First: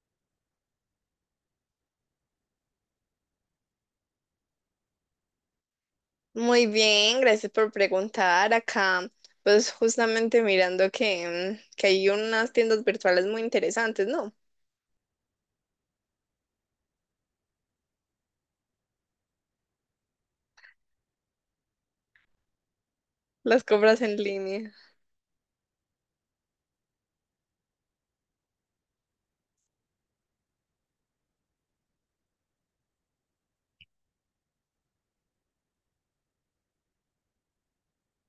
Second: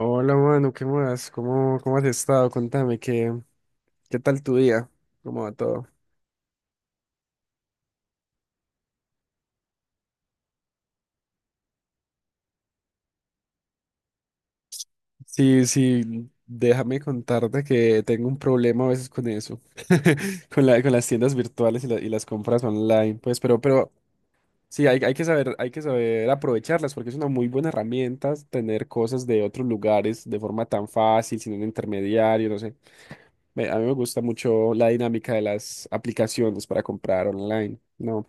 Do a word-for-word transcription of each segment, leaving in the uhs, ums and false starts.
Hola, mano, ¿qué más? ¿Cómo, cómo has estado? Contame, ¿qué, qué tal tu día? ¿Cómo va todo? Muy bien, gracias por preguntar. Acá, pues justamente mirando que, mm, que hay unas tiendas virtuales muy interesantes, ¿no? Sí, sí, déjame contarte que tengo un problema a veces con eso, con la, con las tiendas virtuales y, la- y las compras online, pues, pero, Las pero compras en línea. sí, hay, hay que saber, hay que saber aprovecharlas porque es una muy buena herramienta tener cosas de otros lugares de forma tan fácil, sin un intermediario, no sé. Me- A mí me gusta mucho la dinámica de las aplicaciones para comprar online, ¿no?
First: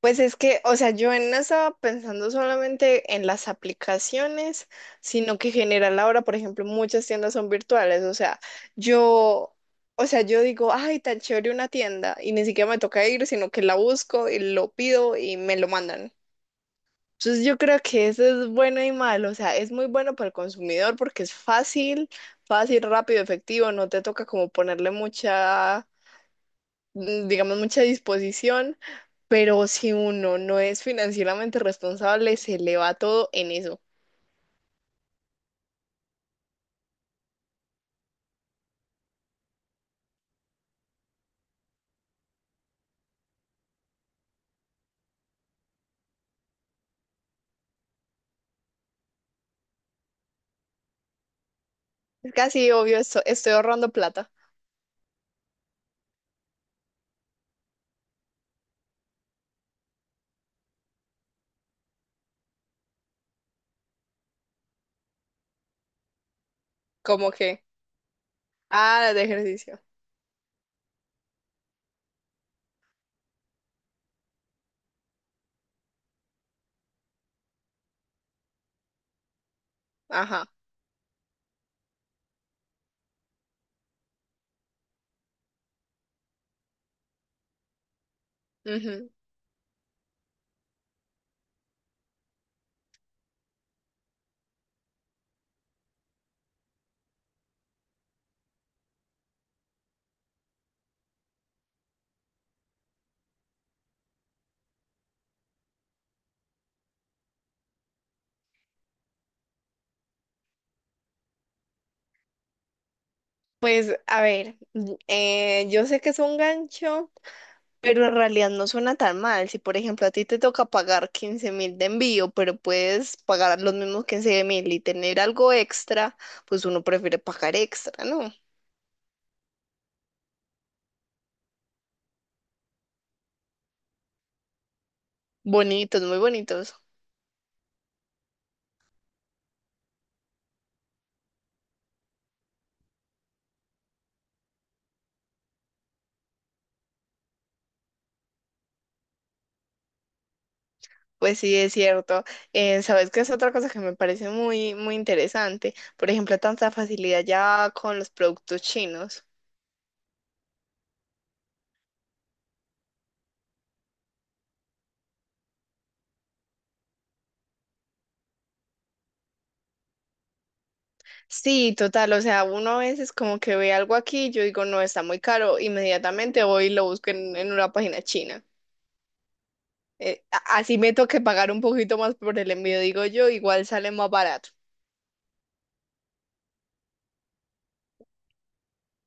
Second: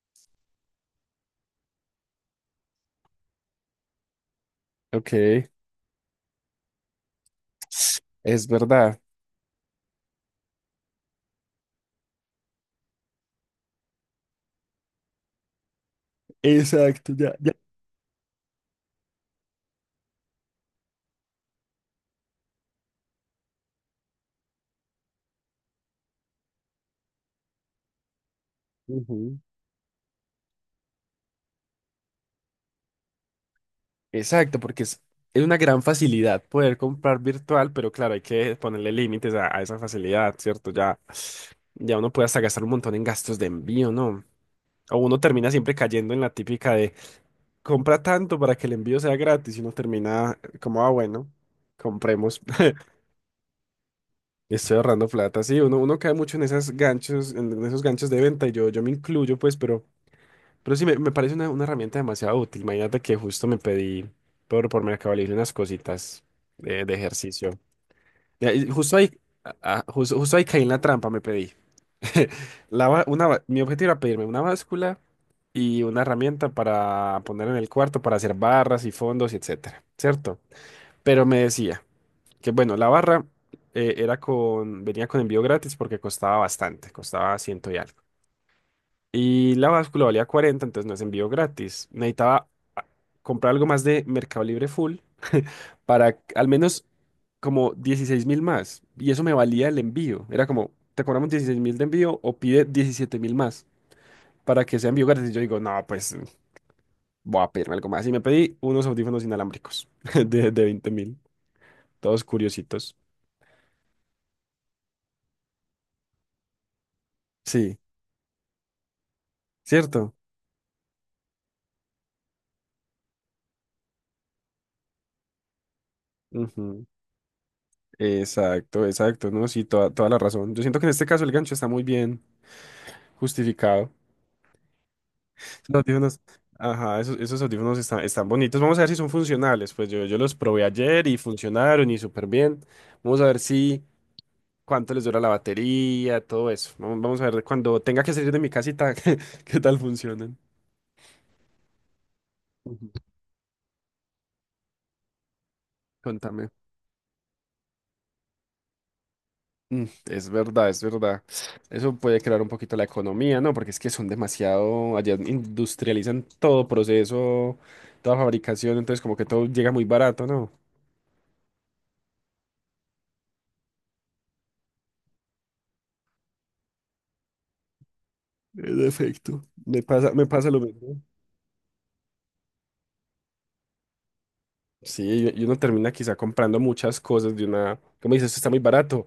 Pues es que, o sea, yo no estaba pensando solamente en las aplicaciones, Ok. sino que en general ahora, por ejemplo, muchas tiendas son virtuales. O sea, Es verdad. yo, o sea, yo digo, ay, tan chévere una tienda, y ni siquiera me toca ir, sino que la busco y lo pido y me lo mandan. Exacto, ya, Entonces ya. yo creo que eso es bueno y malo, o sea, es muy bueno para el consumidor porque es fácil, fácil, rápido, efectivo, no te toca como ponerle mucha, mm, digamos, mucha disposición, Ujú. pero si uno no es financieramente responsable, se le va todo en eso. Exacto, porque es, es una gran facilidad poder comprar virtual, pero claro, hay que ponerle límites a, a esa facilidad, ¿cierto? Ya, ya uno puede hasta gastar un montón en gastos de envío, ¿no? O uno termina siempre cayendo en la típica de compra tanto para que el envío sea gratis y uno termina como, ah, bueno, Es compremos. casi obvio, esto- estoy ahorrando plata, Estoy ahorrando plata. Sí, uno, uno cae mucho en esos ganchos, en esos ganchos de venta y yo, yo me incluyo, pues, pero... Pero sí, me, me parece una, una herramienta demasiado útil. Imagínate que justo me pedí por, por Mercado Libre unas cositas de, de como ejercicio. que, Y ahí- justo ahí, ah, de ah, ejercicio, ah, justo, justo ahí caí en la trampa, me pedí. La, ba- una, ba- mi objetivo era pedirme una báscula y una herramienta para poner en el cuarto para hacer barras y fondos y etcétera, ¿cierto? ajá. Pero me decía que, bueno, la barra eh, era con, venía con envío gratis porque costaba bastante, costaba ciento y algo. Ujú. Y la báscula valía cuarenta entonces no es envío gratis. Necesitaba comprar algo más de Mercado Libre full para al menos como dieciséis mil más. Y eso me valía el envío. Era como, te cobramos dieciséis mil de envío o pide diecisiete mil más para que sea envío gratis. Y yo digo, no, pues voy a pedirme algo más. Y me pedí unos audífonos inalámbricos de, de veinte mil, todos curiositos. Pues a ver, mm, eh, yo sé que es un gancho, Sí, pero en realidad no suena tan mal. Si, por ejemplo, a ¿cierto? ti te toca pagar quince mil de envío, pero puedes pagar los mismos quince mil y tener algo extra, pues uno Ujú. prefiere pagar extra, ¿no? Exacto, exacto, ¿no? Sí, toda, toda la razón. Yo siento que en este caso el gancho está muy bien justificado. Los Bonitos, muy audífonos. bonitos. Ajá, esos, esos audífonos están, están bonitos. Vamos a ver si son funcionales. Pues yo, yo los probé ayer y funcionaron y súper bien. Vamos a ver si cuánto les dura la batería, todo eso. Vamos, vamos a ver cuando tenga que salir de mi casita, qué, qué tal funcionan. Pues sí, es cierto. Eh, Ujú. ¿sabes qué es otra cosa que me parece muy, muy interesante? Por ejemplo, Contame. tanta facilidad ya con los productos chinos. Mm, es verdad, es verdad. Eso puede crear un poquito la economía, ¿no? Porque es que son demasiado, allá industrializan todo proceso, toda fabricación, entonces como que todo llega muy barato, ¿no? Sí, total, o sea, uno a veces como que ve algo aquí, yo digo, no, está muy caro, inmediatamente voy y lo busco en en una página china. En efecto, me pasa, Eh, me pasa a- lo así me mismo. toque pagar un poquito más por el envío, digo yo, igual sale más barato. Sí, y y uno termina quizá comprando muchas cosas de una, como dices, esto está muy barato,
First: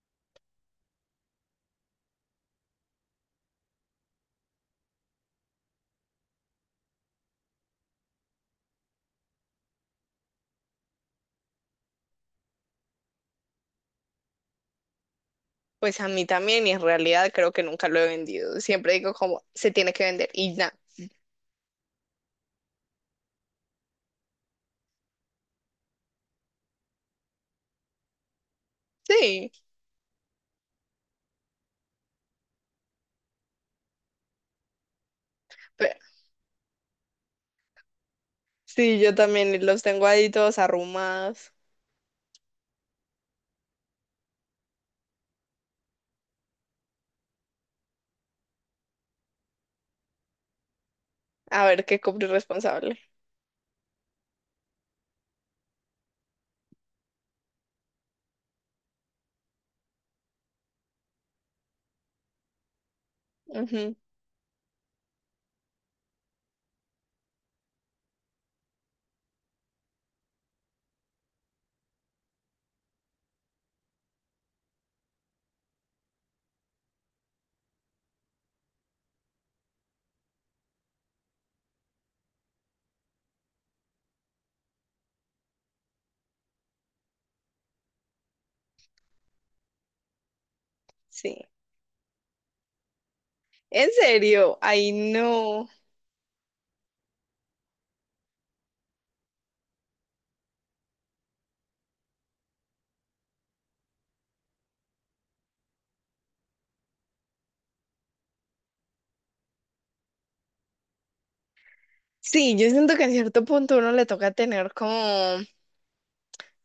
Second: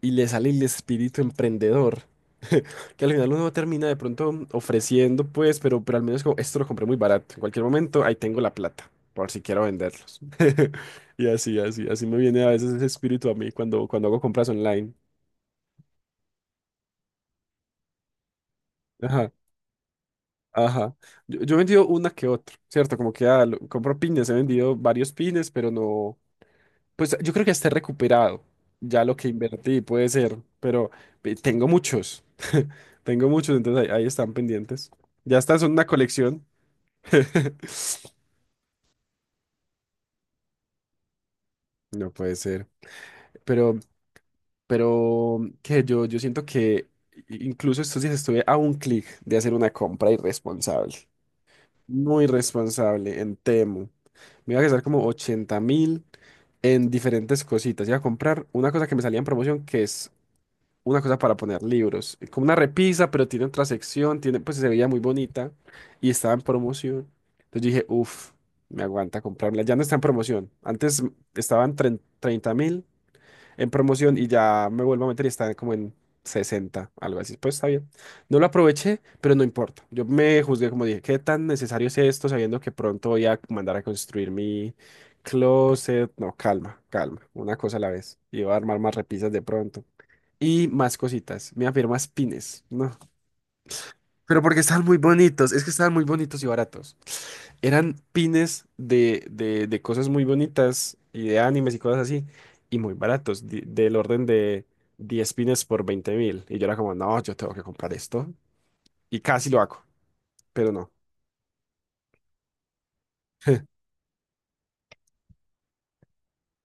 y le sale el espíritu emprendedor, que al final uno termina de pronto ofreciendo, pues, pero, pero al menos como, esto lo compré muy barato, en cualquier momento ahí tengo la plata, por si quiero venderlos. Y así, así, así me viene a veces ese espíritu a mí cuando, cuando hago compras online. Pues a mí también, y en realidad creo que nunca lo he vendido. Siempre digo Ajá, como se tiene que vender y ya. ajá. Yo, yo he vendido una que otra, ¿cierto? Como que ah, lo- compro pines, he vendido varios pines, pero no. Pues yo creo que esté recuperado. Ya lo que Sí, invertí puede ser, pero eh, tengo muchos. Tengo muchos, entonces ahí, ahí están pendientes. Ya están, son una pero colección. sí, yo también y los tengo ahí todos arrumados. No puede ser. Pero, pero que yo, yo siento que i- incluso estos días estuve a un clic de hacer una compra irresponsable. A ver qué compro Muy irresponsable. responsable en Temu. Me iba a gastar como ochenta mil en diferentes cositas. Iba a comprar una cosa que me salía en promoción que es una cosa para poner libros, eh, como una repisa, pero tiene otra Ujú. sección, tiene, pues se veía muy bonita y estaba en promoción. Entonces dije, uff, me aguanta comprarla. Ya no está en promoción. Antes mm, estaban treinta mil en promoción y ya me vuelvo a meter y está como en sesenta algo así. Pues está bien. No lo aproveché, pero no importa. Yo me juzgué como dije, ¿qué tan necesario es esto sabiendo que pronto voy a mandar a construir mi closet? No, calma, calma, una cosa a la vez. Y voy a armar más repisas de pronto. Y más Sí. cositas. Me había más pines. No. En Pero serio, porque estaban ay muy bonitos. Es no. que estaban muy bonitos y baratos. Eran pines de, de, de cosas muy bonitas y de animes y cosas así. Y muy baratos. di- del orden de diez pines por veinte mil. Y yo era como, no, yo tengo que comprar esto. Y casi lo hago. Pero no. Sí, yo siento que en cierto punto uno le toca tener como,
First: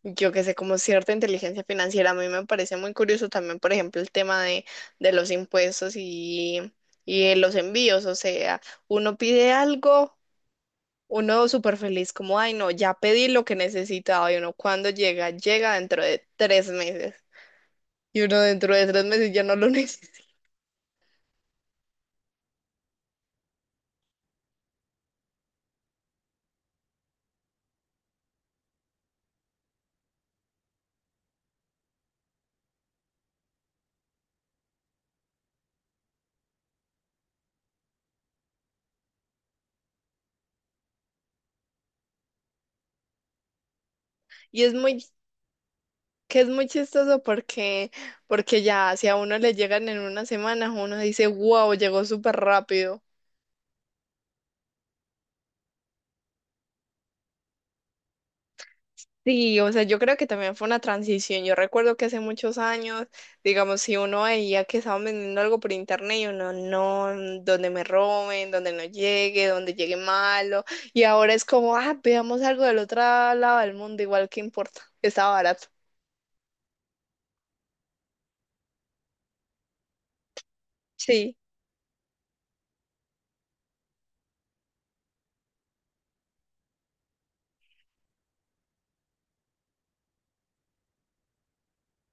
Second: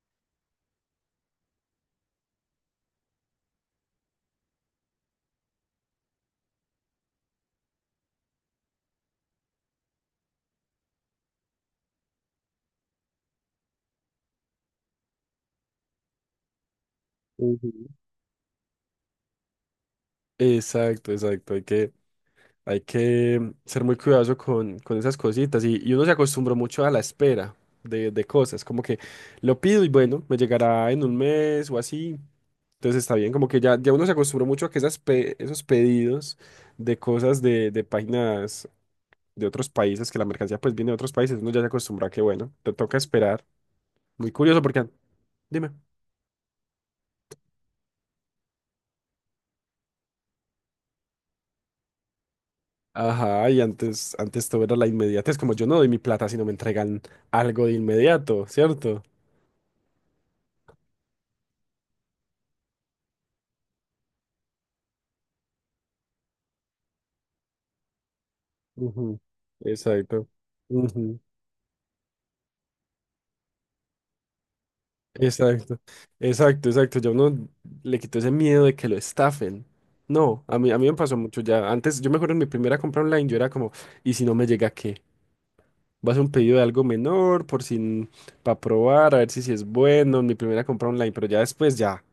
yo qué sé, como cierta inteligencia financiera. A mí me parece muy curioso también, por ejemplo, el tema de, de los impuestos y, y de los envíos. O sea, uno pide algo, uno súper feliz, como, ay no, ya pedí lo que necesitaba. Y uno cuando llega, llega dentro de tres meses. Ujú. Y uno dentro de tres meses ya no lo necesita. Exacto, exacto. Hay que, Hay que ser muy cuidadoso con, con esas cositas y, y uno se acostumbró mucho a la espera de, de cosas, como que lo pido y bueno, me llegará en un mes o así, entonces está bien, como que ya, ya uno se acostumbró mucho a que esas pe- esos pedidos de cosas de, de páginas de otros países, que la mercancía pues viene de otros países, uno ya se acostumbra a que bueno, te toca esperar, muy curioso Y es porque, an- muy dime, que es muy chistoso porque, porque ya si a uno le llegan en una semana, uno dice, wow, llegó súper rápido. ajá, y antes, antes todo era la inmediatez, como yo no doy mi plata si no me entregan algo de inmediato, ¿cierto? Sí, o sea, yo creo que también fue una transición. Yo recuerdo que hace muchos años, digamos, si uno veía que estaban vendiendo algo por internet y uno, no, donde me roben, donde no Ujú, llegue, donde llegue exacto. malo. Y Ujú. ahora es como, ah, veamos algo del otro lado del mundo, igual que importa, está barato. Exacto, exacto, exacto. Ya uno le quitó ese miedo de que lo estafen. No, a mí, a mí me pasó Sí, mucho ya. Antes, yo me acuerdo en mi primera compra online, yo era como, ¿y si no me llega qué? Vas a hacer un pedido de algo menor, por si, para probar, a ver si, si es bueno en mi primera compra online, pero ya después ya,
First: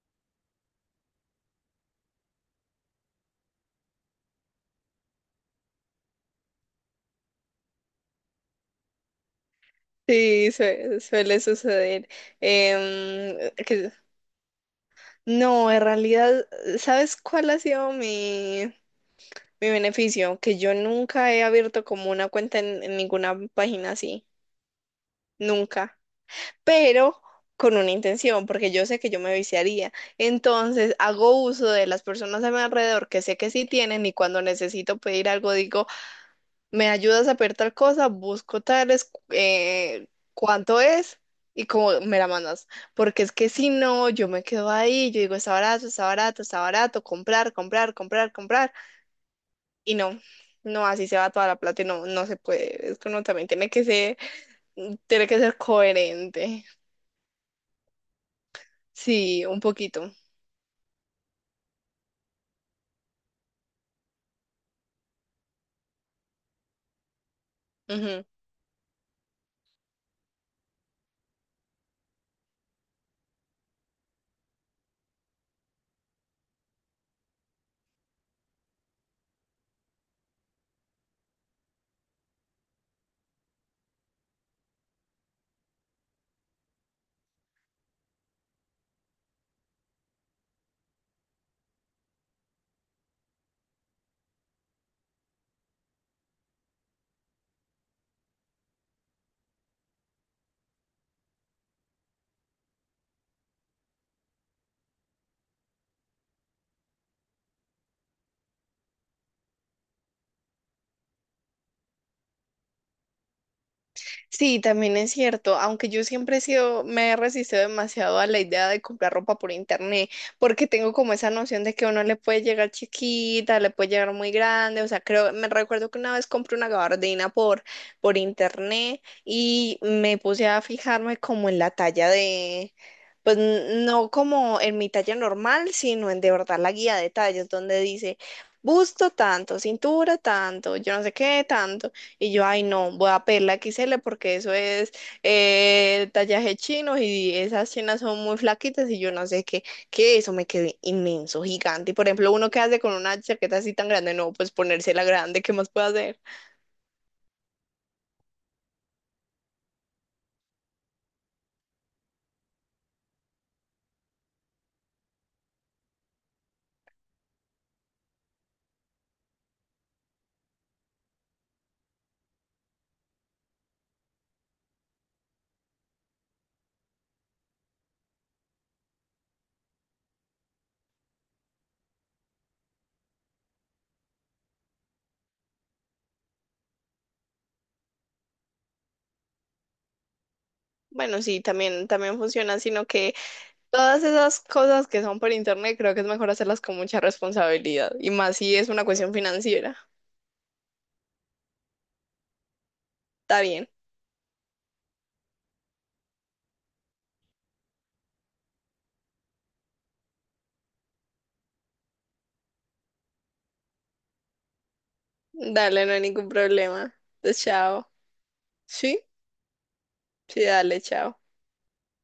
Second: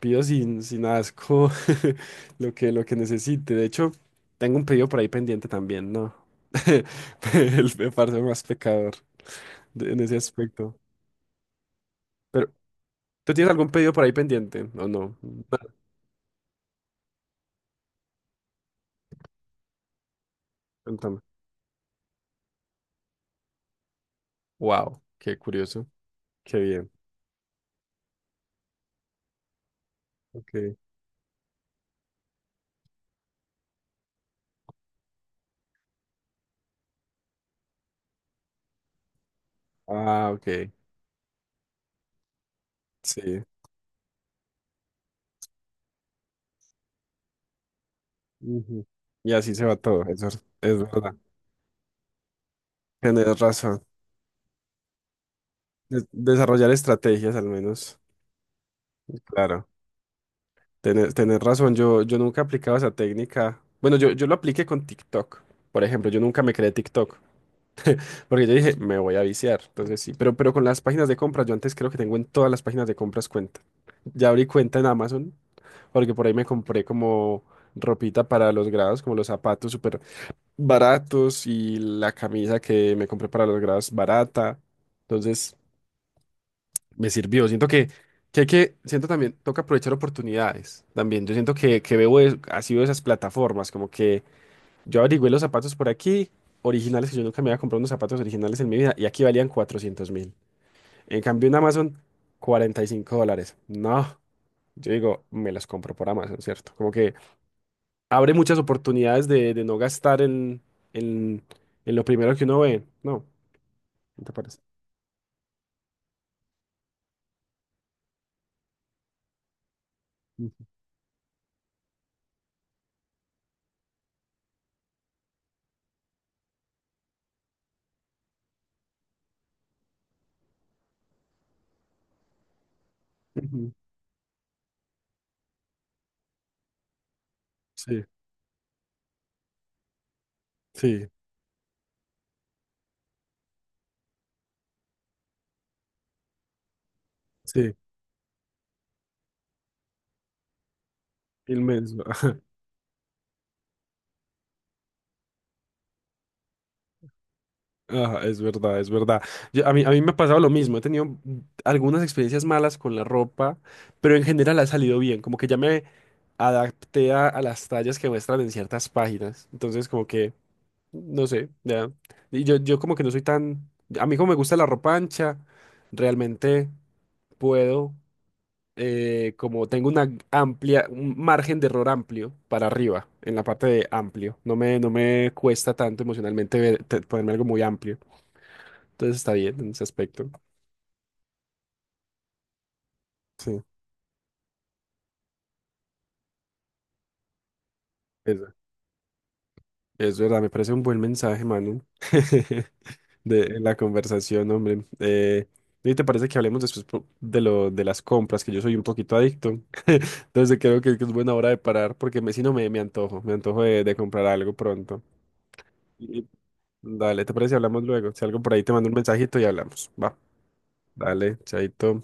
pido sin, sin asco lo que, lo que necesite. De hecho, tengo un pedido por ahí pendiente también, ¿no? El, me parece más pecador de- en ese sí, aspecto. sue- suele suceder. ¿Tú Em, tienes algún que pedido por ahí pendiente? ¿O no? No, No, en realidad, ¿sabes cuál ha sido mi, mi beneficio? Que yo nunca he abierto como una cuenta en, en ninguna página así, wow, qué curioso. nunca, Qué bien. pero con una intención, porque yo sé que yo me viciaría. Ok. Entonces, hago uso de las personas a mi alrededor que sé que sí tienen y cuando necesito pedir algo digo me ayudas a pedir tal cosa, busco tales, eh, Ah, ok. cuánto es y como me la mandas. Porque es Sí. que si no, yo me quedo ahí, yo digo, está barato, está barato, está barato, comprar, comprar, comprar, comprar. Ujú. Y así se va Y todo. no, Eso es, es no, así verdad. se va toda la plata y no, no se puede. Es que uno Tienes también tiene razón. que ser, tiene que ser De- coherente. desarrollar estrategias al menos. Sí, un Claro. poquito. tener tener razón. Yo, yo nunca he aplicado esa técnica. Bueno, yo, yo lo apliqué con TikTok. Por ejemplo, yo nunca me creé TikTok. Ujú. Porque yo dije, me voy a viciar. Entonces sí. Pero, pero con las páginas de compras, yo antes creo que tengo en todas las páginas de compras cuenta. Ya abrí cuenta en Amazon. Porque por ahí me compré como ropita para los grados, como los zapatos súper baratos y la camisa que me compré para los grados barata. Entonces, me sirvió. Siento que, que hay que, siento también, toca aprovechar oportunidades también. Yo siento que, que, veo, es- así veo esas plataformas, como que yo averigüé los zapatos por aquí, originales, que yo nunca me había comprado unos zapatos originales en mi vida, y aquí valían cuatrocientos mil. En cambio, en Amazon, cuarenta y cinco dólares. No, yo digo, me los compro por Amazon, ¿cierto? Como que abre muchas oportunidades de, de no gastar en, en, en lo primero que uno ve, ¿no? ¿No te parece? Sí, también es cierto, aunque yo siempre he sido, me he resistido demasiado a la idea de comprar ropa por internet, Ujú. porque tengo como esa noción de que uno le puede llegar chiquita, le puede llegar muy grande, o sea, creo, me recuerdo que una vez compré una gabardina por, por internet y me puse a fijarme como en la talla de, pues Ujú. n- no como en mi talla normal, sino en de verdad la guía de tallas, donde Sí, dice busto tanto, cintura tanto, yo no sí, sé qué tanto. Y yo, ay, no, voy a pedir la X L porque eso es eh, tallaje chino y esas sí, chinas son muy flaquitas y yo no sé qué, que eso me quedé inmenso, gigante. Y inmenso. por ejemplo, uno que hace con una chaqueta así tan grande, no, pues ponérsela grande, ¿qué más puedo hacer? Ajá, es verdad, es verdad. Yo- a mí, a mí me ha pasado lo mismo, he tenido mm, algunas experiencias malas con la ropa, pero en general ha salido bien, como que ya me adapté a, a las tallas que muestran en ciertas páginas, entonces como que, no sé, ya. Y yo, yo como que no soy tan, a mí como me gusta la ropa ancha, realmente puedo. Eh, como tengo una amplia, un margen de error amplio para arriba, en la parte de amplio. No me, no me cuesta tanto emocionalmente ver- te- ponerme algo muy amplio. Entonces está bien en ese aspecto. Bueno, sí, también, también funciona, sino que Sí, todas esas cosas que son por internet creo que es mejor hacerlas con mucha responsabilidad y más eso. si es una cuestión financiera. Es verdad, me parece un buen mensaje, Manu, Está de, en bien, la conversación, hombre. Eh, ¿y te parece que hablemos después po- de lo, de las compras? Que yo soy un poquito adicto. Entonces creo que, que es buena hora de parar porque me, si no me, me antojo, me antojo de, de comprar algo pronto. dale, no hay ningún problema. Dale, ¿te Entonces, parece si hablamos chao. luego? Si algo por ahí te mando un Sí, mensajito y hablamos. Va, sí, dale, chao. dale, chaito.